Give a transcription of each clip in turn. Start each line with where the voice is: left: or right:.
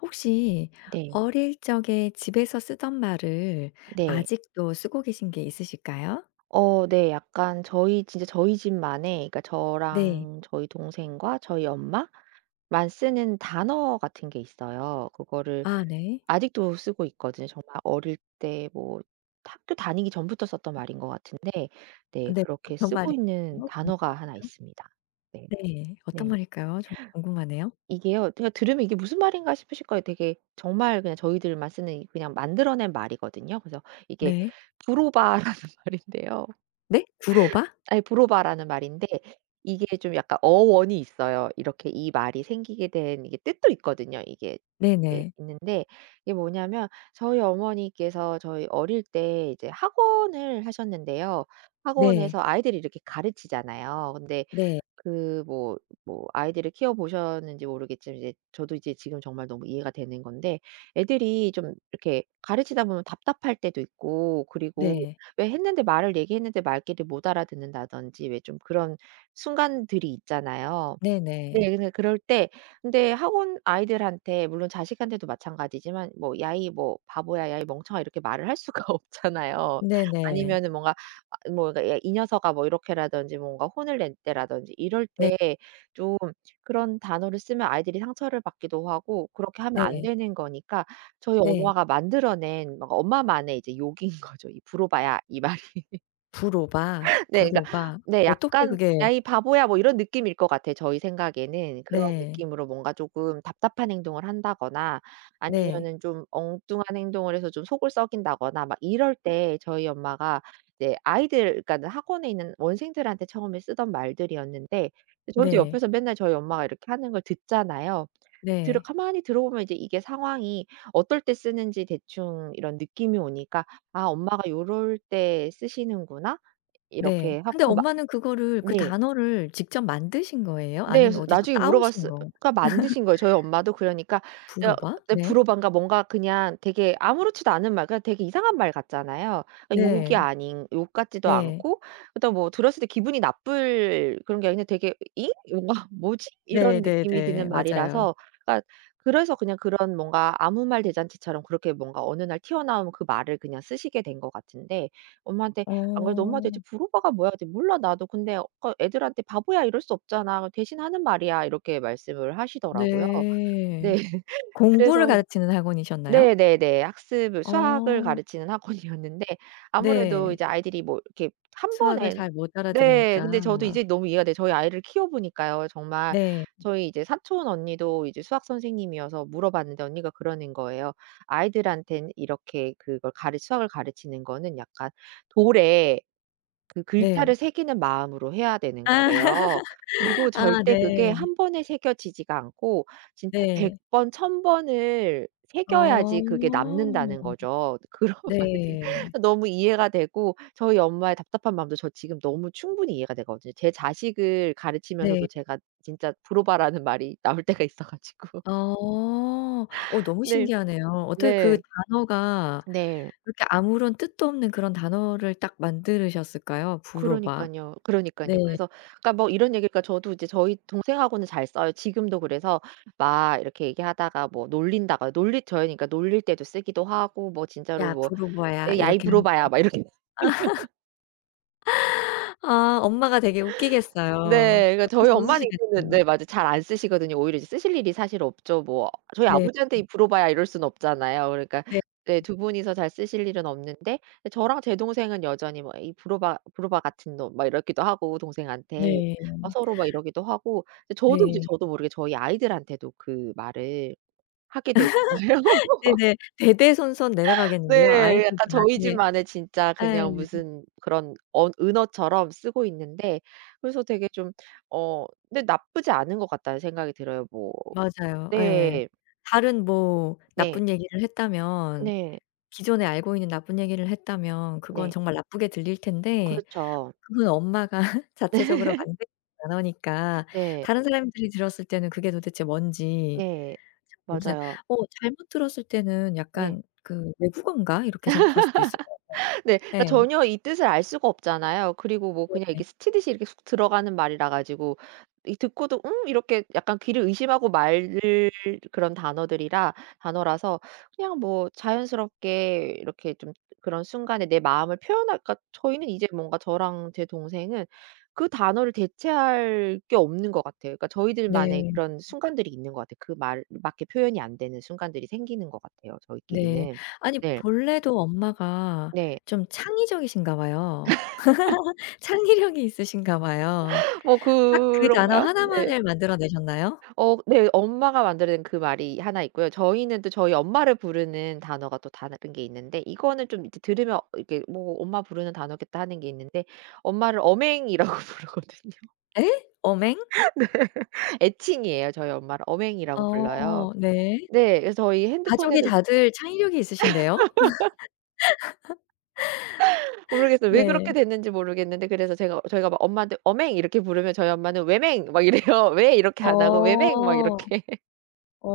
left: 혹시
right: 네.
left: 어릴 적에 집에서 쓰던 말을
right: 네.
left: 아직도 쓰고 계신 게 있으실까요?
right: 어 네. 약간 저희 진짜 저희 집만의 그니까
left: 네.
right: 저랑 저희 동생과 저희 엄마만 쓰는 단어 같은 게 있어요. 그거를
left: 아 네.
right: 아직도 쓰고 있거든요. 정말 어릴 때 뭐 학교 다니기 전부터 썼던 말인 것 같은데 네
left: 네.
right: 그렇게
left: 어떤 말일까요?
right: 쓰고 있는 단어가 1
left: 궁금하네요?
right: 있습니다. 네.
left: 네. 어떤
right: 네.
left: 말일까요? 정말 궁금하네요.
right: 이게요. 그냥 들으면 이게 무슨 말인가 싶으실 거예요. 되게 정말 그냥 저희들만 쓰는 그냥 만들어낸 말이거든요. 그래서 이게
left: 네.
right: 부로바라는 말인데요.
left: 네? 구로바?
right: 아이 부로바라는 말인데 이게 좀 약간 어원이 있어요. 이렇게 이 말이 생기게 된 이게 뜻도 있거든요. 이게 이게
left: 네네.
right: 있는데 이게 뭐냐하면 저희 어머니께서 저희 어릴 때 이제 학원을 하셨는데요.
left: 네.
right: 학원에서 아이들을 이렇게 가르치잖아요. 근데
left: 네.
right: 그 뭐 뭐 아이들을 키워 보셨는지 모르겠지만 이제 저도 이제 지금 정말 너무 이해가 되는 건데 애들이 좀 이렇게 가르치다 보면 답답할 때도 있고 그리고
left: 네.
right: 왜 했는데 말을 얘기했는데 말귀를 못 알아듣는다든지 왜 좀 그런 순간들이 있잖아요.
left: 네네.
right: 네. 그래서 그럴 때 근데 학원 아이들한테 물론 자식한테도 마찬가지지만 뭐 "야이 뭐 바보야. 야이 멍청아." 이렇게 말을 할 수가 없잖아요.
left: 네네.
right: 아니면은 뭔가 아 뭐 그러니까 "야 이 녀석아." 뭐 이렇게라든지 뭔가 혼을 낼 때라든지 이럴
left: 네.
right: 때 좀 그런 단어를 쓰면 아이들이 상처를 받기도 하고 그렇게 하면 안
left: 네.
right: 되는 거니까 저희
left: 네.
right: 엄마가 만들어낸 뭔가 엄마만의 이제 욕인 거죠. "이 부로바야." 이 말이.
left: 부로바
right: 네 그러니까
left: 부로바.
right: 네
left: 어떻게
right: 약간
left: 그게
right: "야 이 바보야." 뭐 이런 느낌일 것 같아요 저희 생각에는. 그런
left: 네.
right: 느낌으로 뭔가 쪼금 답답한 행동을 한다거나
left: 네.
right: 아니면은 좀 엉뚱한 행동을 해서 좀 속을 썩인다거나 막 이럴
left: 음.
right: 때 저희 엄마가 이제 아이들 그러니까 학원에 있는 원생들한테 처음에 쓰던 말들이었는데 저희도
left: 네.
right: 옆에서 맨날 저희 엄마가 이렇게 하는 걸 듣잖아요. 들어
left: 네.
right: 가만히 들어보면 이제 이게 상황이 어떨 때 쓰는지 대충 이런 느낌이 오니까 '아 엄마가 요럴 때 쓰시는구나.'
left: 네.
right: 이렇게
left: 근데
right: 하고 그 막
left: 엄마는 그거를 그
right: 네.
left: 단어를 직접 만드신 거예요?
right: 네.
left: 아니면
right: 그래서
left: 어디서
right: 나중에
left: 따오신
right: 물어봤으 어
left: 거
right: 그냥 만드신 거예요. 저희 엄마도 그러니까 저
left: 부로바?
right: 어
left: 네.
right: 브로반가 뭔가 그냥 되게 아무렇지도 않은 말 그냥 되게 이상한 말 같잖아요. 어 욕이
left: 네.
right: 아닌 욕 같지도
left: 네.
right: 않고 그렇다고 뭐 들었을 때 기분이 나쁠 그런 게 아니고 되게 '잉?' 뭔가 '뭐지?' 이런 느낌이
left: 네네네.
right: 드는
left: 맞아요.
right: 말이라서 그러니까 그래서 그냥 그런 뭔가 아무 말 대잔치처럼 그렇게 뭔가 어느 날 튀어나온 그 말을 그냥 쓰시게 된 것 같은데 엄마한테 안 그래도 "엄마
left: 어.
right: 대체 부로바가 뭐야?" 그랬더니 "몰라 나도. 근데 어 그러니까 애들한테 바보야 이럴 수 없잖아. 그래서 대신하는 말이야." 이렇게 말씀을 하시더라고요. 네.
left: 네. 공부를
right: 그래서
left: 가르치는 학원이셨나요?
right: 네네네. 학습을 수학을
left: 어.
right: 가르치는 학원이었는데 아무래도
left: 네.
right: 이제 아이들이 뭐 이렇게 1
left: 수학을
right: 번에
left: 잘 못
right: 네
left: 알아들으니까.
right: 근데 저도 이제 너무 이해가 돼요. 저희 아이를 키워보니까요. 정말
left: 네.
right: 저희 이제 사촌 언니도 이제 수학 선생님이어서 물어봤는데 언니가 그러는 거예요. 아이들한테는 이렇게 그걸 가르 수학을 가르치는 거는 약간 돌에 그
left: 네.
right: 글자를 새기는 마음으로 해야 되는
left: 아
right: 거래요. 그리고
left: 아
right: 절대 그게
left: 네.
right: 1 번에 새겨지지가 않고 진짜 100
left: 네.
right: 번 1,000 번을
left: 어.
right: 새겨야지 그게 남는다는 거죠. 그런 말을
left: 네.
right: 듣 너무 이해가 되고 저희 엄마의 답답한 마음도 저 지금 너무 충분히 이해가 되거든. 제 자식을 가르치면서도
left: 네.
right: 제가 진짜 브로바라는 말이 나올 때가 있어 가지고
left: 어. 어 너무
right: 네.
left: 신기하네요. 어떻게 그
right: 네.
left: 단어가
right: 네.
left: 그렇게 아무런 뜻도 없는 그런 단어를 딱 만들으셨을까요? 부로바.
right: 그러니깐요,
left: 네.
right: 그러니깐요. 그래서 그러니까 뭐 이런 얘기니까 저도 이제 저희 동생하고는 잘 써요. 지금도 그래서 막 이렇게 얘기하다가 뭐 놀린다거나 놀릴 저희는 그니까 놀릴 때도 쓰기도 하고 뭐 진짜로
left: "야
right: 뭐
left: 부로바야."
right: "에이 야 이
left: 이렇게 하는 거예요?
right: 브로바야." 막 이렇게
left: 아 엄마가 되게 웃기겠어요.
right: 네. 그러니까
left: 옆에서
right: 저희 엄마는 이제는
left: 웃으시겠어요.
right: 네 맞아요. 잘 안 쓰시거든요. 오히려 쓰실 일이 사실 없죠. 뭐 저희
left: 네
right: 아버지한테
left: 음.
right: "이 브로바야." 이럴 수는 없잖아요. 그러니까
left: 네
right: 네
left: 음.
right: 2 분이서 잘 쓰실 일은 없는데 저랑 제 동생은 여전히 뭐 "이 브로바, 브로바 같은 놈." 막 이렇기도 하고 동생한테.
left: 네.
right: 막 서로 막 이러기도 하고 저도 이제
left: 네.
right: 저도 모르게 저희 아이들한테도 그 말을 하게 되는 거예요.
left: 네네. 대대손손 내려가겠는데요.
right: 네.
left: 아이들도
right: 약간 저희
left: 나중에
right: 집만의 진짜
left: 예.
right: 그냥 무슨 그런 언 은어처럼 쓰고 있는데 그래서 되게 좀 어 네 '나쁘지 않은 것 같다.'는 생각이 들어요 뭐
left: 맞아요. 예.
right: 네.
left: 다른 뭐
right: 네.
left: 나쁜 얘기를 했다면
right: 네.
left: 기존에 알고 있는 나쁜 얘기를 했다면 그건
right: 네.
left: 정말 나쁘게 들릴 텐데
right: 그렇죠.
left: 그건 엄마가 자체적으로
right: 네.
left: 만든 단어니까
right: 네.
left: 다른 사람들이 들었을 때는 그게 도대체 뭔지
right: 네.
left: 잘 모르잖
right: 맞아요.
left: 어 잘못 들었을 때는
right: 네.
left: 약간 그 '외국어인가?' 이렇게 생각할 수도 있을 거
right: 네. 그러니까
left: 같아요. 예.
right: 전혀 이 뜻을 알 수가 없잖아요. 그리고 뭐 그냥
left: 네네.
right: 이렇게 스치듯이 이렇게 쑥 들어가는 말이라 가지고 이 듣고도 '음?' 이렇게 약간 귀를 의심하고 말을 그런 단어들이라 단어라서 그냥 뭐 자연스럽게 이렇게 좀 그런 순간에 내 마음을 표현할까 저희는 이제 뭔가 저랑 제 동생은 그 단어를 대체할 게 없는 것 같아요. 그러니까 저희들만의
left: 네.
right: 그런 순간들이 있는 것 같아요. 그 말 밖에 표현이 안 되는 순간들이 생기는 것 같아요
left: 네.
right: 저희끼리는.
left: 아니
right: 네.
left: 본래도 엄마가
right: 네.
left: 좀 창의적이신가 봐요. 창의력이 있으신가 봐요.
right: 뭐
left: 딱 그
right: 그런
left: 단어
right: 가요? 네.
left: 하나만을 만들어 내셨나요?
right: 어 네. 엄마가 만들어낸 그 말이 1 있고요. 저희는 또 저희 엄마를 부르는 단어가 또 다른 게 있는데 이거는 좀 이제 드 들으면 이게 뭐 '엄마 부르는 단어겠다.' 하는 게 있는데 엄마를 어맹이라고 부르거든요.
left: 예? 어맹?
right: 네. 애칭이에요. 저희 엄마를 어맹이라고 불러요.
left: 어 네.
right: 네. 그래서 저희
left: 가족이
right: 핸드폰에도
left: 다들 창의력이 있으신데요?
right: 모르겠어요. 왜
left: 네.
right: 그렇게 됐는지 모르겠는데 그래서 제가 저희가 막 엄마한테 "어맹." 이렇게 부르면 저희 엄마는 "왜맹?" 막 이래요. "왜?" 이렇게
left: 어.
right: 안 하고 "왜맹?" 막 이렇게.
left: 어.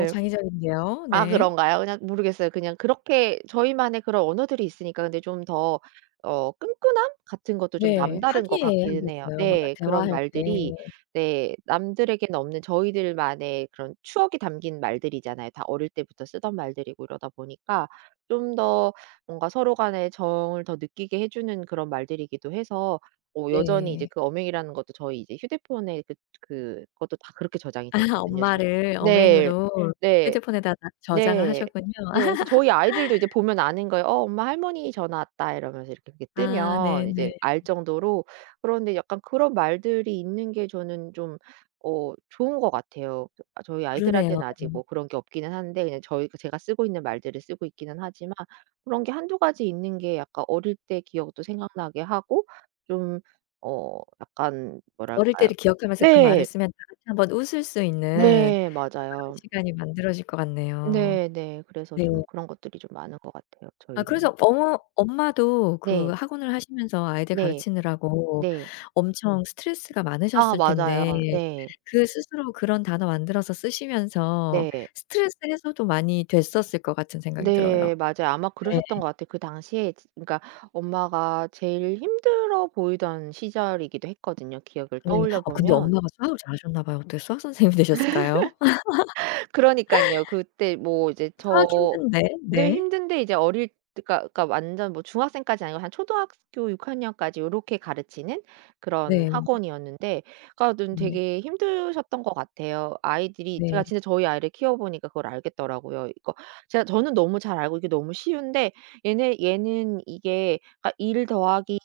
left: 어 창의적인데요.
right: 아
left: 네.
right: 그런가요? 그냥 모르겠어요. 그냥 그렇게 저희만의 그런 언어들이 있으니까 근데 좀 더 어 끈끈함 같은 것도 좀
left: 네.
right: 남다른 것 같기는 해요.
left: 화기애애하겠어요 뭔가
right: 네. 그런
left: 대화할 때.
right: 말들이 네. 남들에겐 없는 저희들만의 그런 추억이 담긴 말들이잖아요. 다 어릴 때부터 쓰던 말들이고 이러다 보니까 좀 더 뭔가 서로 간의 정을 더 느끼게 해 주는 그런 말들이기도 해서 뭐 여전히 이제
left: 네.
right: 그 어맹이라는 것도 저희 이제 휴대폰에 그 그것도 다 그렇게 저장이
left: 아
right: 돼 있거든요 저
left: 엄마를
right: 네.
left: 어맹으로
right: 네.
left: 휴대폰에다가 저장을
right: 네.
left: 하셨군요.
right: 네. 그래서 저희 아이들도 이제 보면 아는 거예요. "어 엄마. 할머니 전화 왔다." 이러면서 이렇게 그게
left: 아
right: 뜨면
left: 네네.
right: 이제 알 정도로. 그런데 약간 그런 말들이 있는 게 저는 좀 어 좋은 것 같아요. 저 저희
left: 그러네요.
right: 아이들한테는 아직 뭐 그런 게 없기는 한데 그냥 저희 제가 쓰고 있는 말들을 쓰고 있기는 하지만 그런 게 1-2 가지 있는 게 약간 어릴 때 기억도 생각나게 하고 좀 어 약간
left: 어릴
right: 뭐랄까요
left: 때를 기억하면서 그 말을
right: 네.
left: 쓰면 다 같이 한번 웃을 수 있는
right: 네.
left: 또 그런
right: 맞아요.
left: 시간이 만들어질 것 같네요.
right: 네 네. 그래서
left: 네.
right: 좀 그런 것들이 좀 많은 것 같아요
left: 아
right: 저희는.
left: 그래서 어머 엄마도 그
right: 네.
left: 학원을 하시면서 아이들
right: 네.
left: 가르치느라고
right: 네.
left: 엄청 스트레스가
right: 아
left: 많으셨을 텐데
right: 맞아요. 네.
left: 그 스스로 그런 단어 만들어서 쓰시면서
right: 네.
left: 스트레스 해소도 많이 됐었을 것 같은 생각이 들어요.
right: 네. 맞아요. 아마
left: 네.
right: 그러셨던 것 같아요. 그 당시에 지 그러니까 엄마가 제일 힘들어 보이던 시절이기도 했거든요 기억을
left: 네.
right: 떠올려
left: 아 근데
right: 보면.
left: 엄마가 수학을 잘 하셨나 봐요. 어떻게 수학 선생님이 되셨을까요?
right: 그러니깐요. 그때 뭐 이제
left: 수학
right: 저
left: 힘든데.
right: 네
left: 네.
right: 힘든데 이제 어릴 때 그러니까 그러니까 완전 뭐 중학생까지는 아니고 한 초등학교 6 학년까지 요렇게 가르치는 그런
left: 네 음.
right: 학원이었는데 그러니까는
left: 음 예.
right: 되게 힘드셨던 것 같아요. 아이들이 제가
left: 네.
right: 진짜 저희 아이를 키워보니까 그걸 알겠더라고요. 그러니까 제가 저는 너무 잘 알고 이게 너무 쉬운데 얘네 얘는 이게 그러니까 1 더하기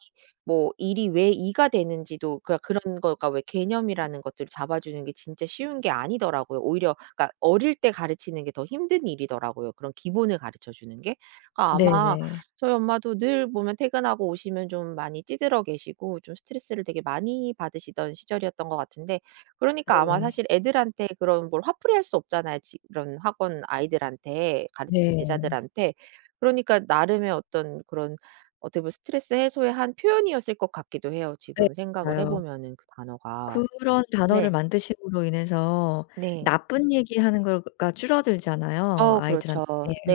right: 뭐 1 이 왜 2 가 되는지도 그러니까 그런 거가 왜 개념이라는 것들을 잡아주는 게 진짜 쉬운 게 아니더라고요. 오히려 그러니까 어릴 때 가르치는 게 더 힘든 일이더라고요 그런 기본을 가르쳐 주는 게. 그러니까 아마
left: 네네.
right: 저희 엄마도 늘 보면 퇴근하고 오시면 좀 많이 찌들어 계시고 좀 스트레스를 되게 많이 받으시던 시절이었던 것 같은데 그러니까 아마
left: 네네.
right: 사실 애들한테 그런 뭘 화풀이할 수 없잖아요 지 그런 학원 아이들한테 가르치는
left: 네.
right: 제자들한테. 그러니까 나름의 어떤 그런 어떻게 보면 스트레스 해소의 한 표현이었을 것 같기도 해요
left: 예.
right: 지금 생각을 해
left: 맞아요.
right: 보면은 그 단어가.
left: 그런 단어를
right: 네.
left: 만드심으로 인해서
right: 네.
left: 나쁜 얘기 하는 거가 줄어들잖아요.
right: 어
left: 아이들한테
right: 그렇죠.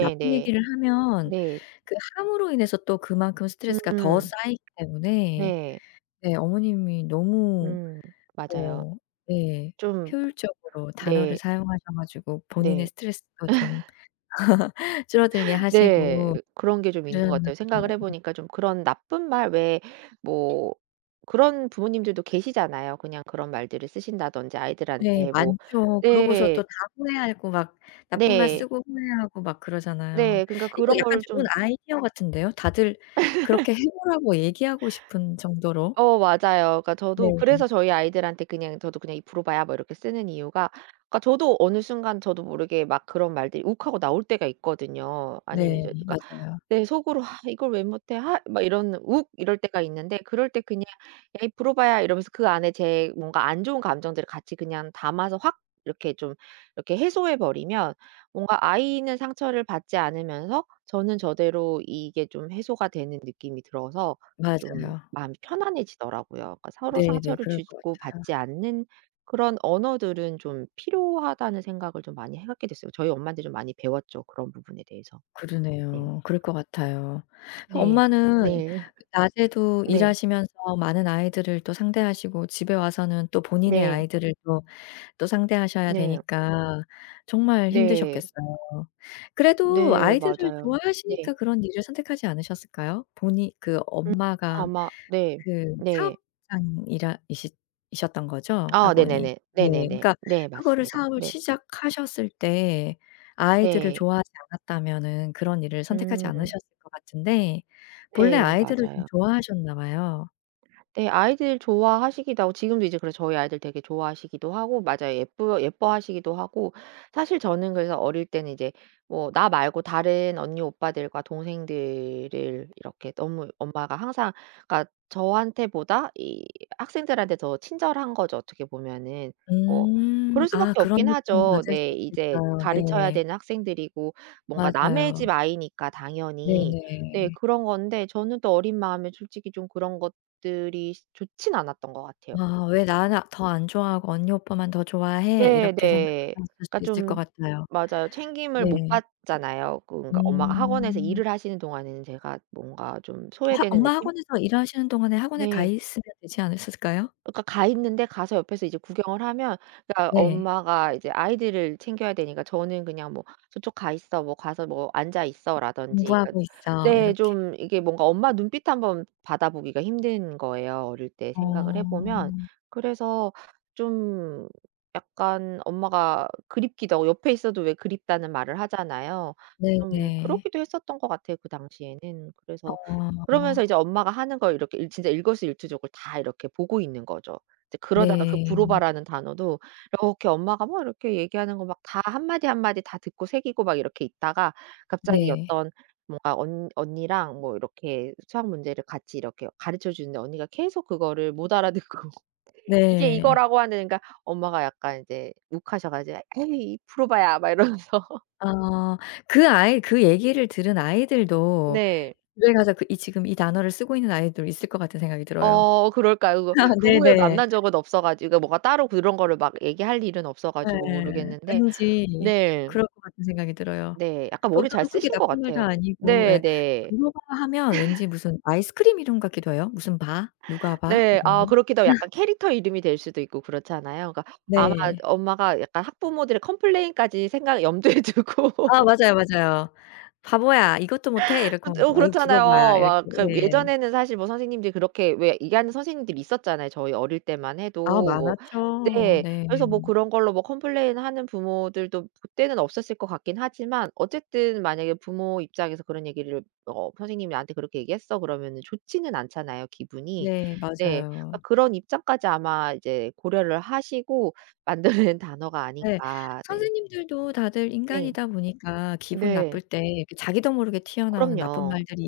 left: 나쁜 얘기를 하면
right: 네.
left: 그 함으로 인해서 또 그만큼 스트레스가 더
right: 음.
left: 쌓이기 때문에
right: 네.
left: 네 어머님이 너무
right: 음 맞아요.
left: 어 네
right: 좀
left: 효율적으로 단어를
right: 네.
left: 사용하셔 가지고 본인의
right: 네.
left: 스트레스가 좀 줄어들게
right: 네.
left: 하시고
right: 그런 게 좀 있는 것
left: 그러셨나
right: 같아요. 생각을
left: 보네요.
right: 해 보니까 좀 그런 나쁜 말 왜 뭐 그런 부모님들도 계시잖아요. 그냥 그런 말들을 쓰신다든지
left: 네.
right: 아이들한테 뭐
left: 많죠. 그러고서 또
right: 네.
left: 다 후회하고 막 나쁜 말
right: 네.
left: 쓰고 후회하고 막 그러잖아요.
right: 네. 그러니까
left: 이거
right: 그런
left: 약간
right: 거를
left: 좋은
right: 좀
left: 아이디어 같은데요. 다들 그렇게 해 보라고 얘기하고 싶은 정도로.
right: 어 맞아요. 그러니까
left: 네.
right: 저도 그래서 저희 아이들한테 그냥 저도 그냥 "이 브로바야." 뭐 이렇게 쓰는 이유가 그러니까 저도 어느 순간 저도 모르게 막 그런 말들이 욱하고 나올 때가 있거든요. 아니면
left: 네.
right: 이제 누가
left: 맞아요.
right: 내 속으로 '하 이걸 왜 못해? 하.' 막 이런 욱 이럴 때가 있는데 그럴 때 그냥 "에이 브로바야." 이러면서 그 안에 제 뭔가 안 좋은 감정들을 같이 그냥 담아서 확 이렇게 좀 이렇게 해소해 버리면 뭔가 아이는 상처를 받지 않으면서 저는 저대로 이게 좀 해소가 되는 느낌이 들어서 좀
left: 맞아요.
right: 마음이 편안해지더라고요. 그러니까 '서로
left: 네네.
right: 상처를
left: 그럴
right: 주지
left: 것
right: 고
left: 같아요.
right: 받지 않는 그런 언어들은 좀 필요하다.'는 생각을 좀 많이 하게 됐어요. 저희 엄마한테 좀 많이 배웠죠 그런 부분에 대해서. 네.
left: 그러네요. 그럴 것 같아요.
right: 네.
left: 엄마는
right: 네.
left: 낮에도
right: 네.
left: 일하시면서 많은 아이들을 또 상대하시고 집에 와서는 또 본인의
right: 네.
left: 아이들을 또 또 상대하셔야
right: 네.
left: 되니까 정말
right: 네.
left: 힘드셨겠어요. 그래도
right: 네.
left: 아이들을
right: 맞아요. 네.
left: 좋아하시니까 그런 일을 선택하지 않으셨을까요? 본인 그
right: 음
left: 엄마가
right: 아마 네.
left: 그
right: 네.
left: 사업장이라 이싰 이셨던 거죠?
right: 아
left: 학원이?
right: 네네네.
left: 네.
right: 네네네.
left: 그러니까
right: 네
left: 그거를
right: 맞습니다.
left: 사업을
right: 네.
left: 시작하셨을 때 아이들을
right: 네.
left: 좋아하지 않았다면은 그런 일을 선택하지
right: 음.
left: 않으셨을 것 같은데 본래
right: 네.
left: 아이들을 좀
right: 맞아요.
left: 좋아하셨나 봐요.
right: 네. 아이들 좋아하시기도 하고 지금도 이제 그래 저희 아이들 되게 좋아하시기도 하고 맞아요 예뻐 예뻐하시기도 하고. 사실 저는 그래서 어릴 때는 이제 뭐 나 말고 다른 언니 오빠들과 동생들을 이렇게 너무 엄마가 항상 그러니까 저한테보다 이 학생들한테 더 친절한 거죠 어떻게 보면은. 뭐
left: 음.
right: 그럴 수
left: 아
right: 밖에
left: 그런
right: 없긴
left: 느낌
right: 하죠.
left: 받을
right: 네
left: 수
right: 이제
left: 있겠어요.
right: 가르쳐야
left: 네.
right: 되는 학생들이고 뭔가 남의
left: 맞아요.
right: 집 아이니까 당연히. 네
left: 네네.
right: 그런 건데 저는 또 어린 마음에 솔직히 좀 그런 것들이 좋진 않았던 것 같아요.
left: 아 '왜 나나 더 안 좋아하고 언니 오빠만 더 좋아해?'
right: 네.
left: 이렇게
right: 네.
left: 생각하셨을
right: 그러니까
left: 수 있을 것
right: 좀
left: 같아요.
right: 맞아요. 챙김을 못
left: 네.
right: 받잖아요. 그러니까 엄마가 학원에서
left: 음.
right: 일을 하시는 동안에는 제가 뭔가 좀
left: 학
right: 소외되는
left: 엄마
right: 느낌?
left: 학원에서 일하시는 동안에 학원에 가
right: 네.
left: 있으면 되지 않으셨을까요?
right: 그러니까 가 있는데 가서 옆에서 이제 구경을 하면 그러니까
left: 네.
right: 엄마가 이제 아이들을 챙겨야 되니까 저는 그냥 뭐 "저쪽 가 있어. 뭐 가서 뭐 앉아 있어."라든지 그
left: "공부하고 있어."
right: 네
left: 이렇게.
right: 좀 이게 뭔가 엄마 눈빛 1 번 받아 보기가 힘든 거예요 어릴 때 생각을 해 보면.
left: 어.
right: 그래서 좀 약간 엄마가 그립기도 하고 옆에 있어도 왜 그립다는 말을 하잖아요. 좀
left: 네네.
right: 그러기도 했었던 것 같아요 그 당시에는. 그래서
left: 어.
right: 그러면서 이제 엄마가 하는 걸 이렇게 일 진짜 일거수일투족을 다 이렇게 보고 있는 거죠. 이제 그러다가 그
left: 네.
right: 브로바라는 단어도 이렇게 엄마가 막 이렇게 얘기하는 거 막 다 1 마디, 1 마디 다 듣고 새기고 막 이렇게 있다가 갑자기
left: 네.
right: 어떤 뭔가 언 언니랑 뭐 이렇게 수학 문제를 같이 이렇게 가르쳐 주는데 언니가 계속 그거를 못 알아듣고 "이게
left: 네.
right: 이거라고." 하는 그러니까 엄마가 약간 이제 욱 하셔 가지 "에이 브로바야" 막 이러면서
left: 아. 그 아이 그 얘기를 들은 아이들도
right: 네.
left: 집에 가서 그 이 지금 이 단어를 쓰고 있는 아이도 있을 것 같은 생각이 들어요.
right: 어 그럴까요 그거? 그
left: 네
right: 후에
left: 네.
right: 만난 적은 없어 가지고 뭔가 따로 그런 거를 막 얘기할 일은 없어 가지고
left: 예.
right: 모르겠는데
left: 왠지
right: 네.
left: 그럴 것 같은 생각이 들어요.
right: 네. 약간
left: 또
right: 머리 잘
left: 별로 크게
right: 쓰신 것
left: 나쁜 말도
right: 같아요.
left: 아니고 예
right: 네네.
left: 브로바 하면 왠지 무슨 아이스크림 이름 같기도 해요. 무슨 바, 누가바,
right: 네.
left: 이런
right: 아
left: 거.
right: 그렇기도 하고 약간 캐릭터 이름이 될 수도 있고 그렇잖아요. 그러니까 아마
left: 네.
right: 엄마가 약간 학부모들의 컴플레인까지 생각 염두에
left: 아
right: 두고.
left: 맞아요, 맞아요. "바보야 이것도 못해?" 이러고
right: 그것도 어
left: "뭐 이
right: 그렇잖아요.
left: 브로바야." 이렇게
right: 막 그
left: 예.
right: 예전에는 사실 뭐 선생님들이 그렇게 왜 얘기하는 선생님들이 있었잖아요 저희 어릴 때만 해도
left: 아.
right: 뭐
left: 많았죠.
right: 네.
left: 네.
right: 그래서 뭐 그런 걸로 뭐 컴플레인하는 부모들도 그때는 없었을 것 같긴 하지만 어쨌든 만약에 부모 입장에서 그런 얘기를 "어 선생님이 나한테 그렇게 얘기했어." 그러면은 좋지는 않잖아요 기분이.
left: 네.
right: 네. 그러니까
left: 맞아요.
right: 그런 입장까지 아마 이제 고려를 하시고 만들어 낸 단어가
left: 네.
right: 아닌가. 네.
left: 선생님들도 다들
right: 네.
left: 인간이다 보니까 기분
right: 네.
left: 나쁠 때 그 자기도 모르게 튀어나오는 나쁜
right: 그럼요.
left: 말들이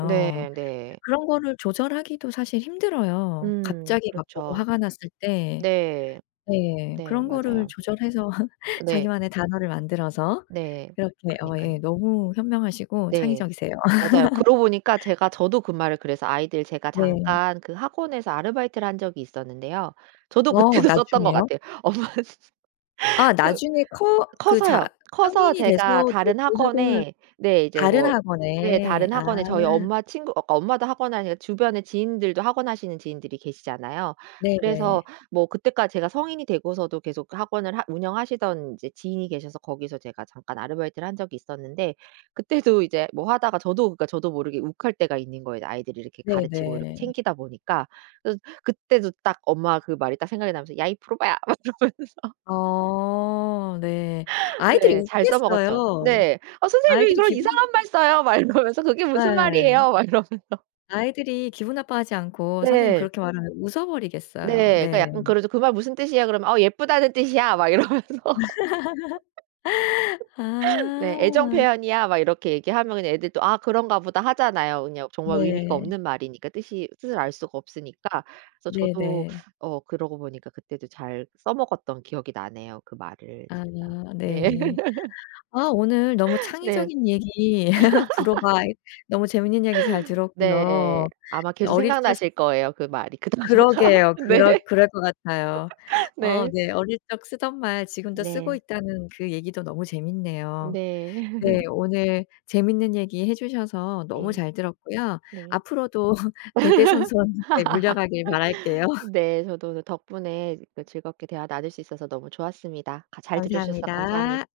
right: 네. 네.
left: 그런 거를 조절하기도 사실 힘들어요
right: 음
left: 갑자기 막 너무
right: 그렇죠.
left: 화가 났을 때.
right: 네.
left: 네.
right: 네.
left: 그런 거를
right: 맞아요.
left: 조절해서
right: 네.
left: 자기만의 단어를 만들어서
right: 네.
left: 이렇게 어
right: 그러니깐.
left: 예 너무 현명하시고
right: 네.
left: 창의적이세요.
right: 맞아요. 그러고 보니까 제가 저도 그 말을 그래서 아이들 제가
left: 네.
right: 잠깐 그 학원에서 아르바이트를 한 적이 있었는데요. 저도
left: 어
right: 그때도 썼던 것
left: 나중에요?
right: 같아요. 엄마
left: 아
right: 그
left: 나중에 커 그 자
right: 커서요. 커서
left: 성인이
right: 제가
left: 돼서도
right: 다른
left: 교직원을
right: 학원에 네 이제
left: 다른
right: 뭐 네
left: 학원에.
right: 다른
left: 아.
right: 학원에 저희 엄마 친구 어 엄마도 학원 하니까 주변에 지인들도 학원 하시는 지인들이 계시잖아요. 그래서
left: 네네.
right: 뭐 그때까지 제가 성인이 되고서도 계속 그 학원을 하 운영하시던 이제 지인이 계셔서 거기서 제가 잠깐 아르바이트를 한 적이 있었는데 그때도 이제 뭐 하다가 저도 그러니까 저도 모르게 욱할 때가 있는 거예요 아이들을 이렇게 가르치고 이렇게
left: 네네.
right: 챙기다 보니까. 그래서 그때도 딱 엄마 그 말이 딱 생각이 나면서 "야 이 브로바야." 막 이러면서.
left: 아 네. 아이들이
right: 네. 잘 써먹었죠.
left: 웃겠어요.
right: 네. "어 선생님 왜
left: 아이들이
right: 그런
left: 기분
right: 이상한 말 써요?" 말 그러면서 "그게 무슨
left: 예.
right: 말이에요?" 막 이러면서.
left: 아이들이 기분 나빠하지 않고 선생님이
right: 네.
left: 그렇게 말하면 웃어버리겠어요.
right: 네. 그러니까
left: 네.
right: 약간 그러죠. "그 말 무슨 뜻이야?" 그러면 "어. 예쁘다는 뜻이야." 막 이러면서.
left: 아.
right: 네. "애정 표현이야." 막 이렇게 얘기하면 그냥 애들도 "아 그런가 보다." 하잖아요 그냥 정말 의미가
left: 네.
right: 없는 말이니까 뜻이 뜻을 알 수가 없으니까. 그래서 저도
left: 네네.
right: 어 그러고 보니까 그때도 잘 써먹었던 기억이 나네요 그 말을
left: 아.
right: 진짜. 네.
left: 네. 아 오늘 너무
right: 네.
left: 창의적인 얘기 브로바 너무 재밌는 얘기 잘
right: 네.
left: 들었고요.
right: 아마 계속
left: 어릴 적
right: 생각나실 거예요 그 말이 그 단어가.
left: 그러게요. 그러
right: 네.
left: 그럴 것 같아요. 어
right: 네.
left: 네. 어릴 적 쓰던 말 지금도 쓰고
right: 네.
left: 있다는 그 얘기도 너무 재밌네요.
right: 네.
left: 네. 오늘 재밌는 얘기 해 주셔서 너무
right: 네.
left: 잘 들었고요.
right: 네.
left: 앞으로도 대대손손 네 물려가길 바랄게요.
right: 네. 저도 오늘 덕분에 이거 즐겁게 대화 나눌 수 있어서 너무 좋았습니다. 가 잘 들어주셔서 감사합니
left: 감사합니다.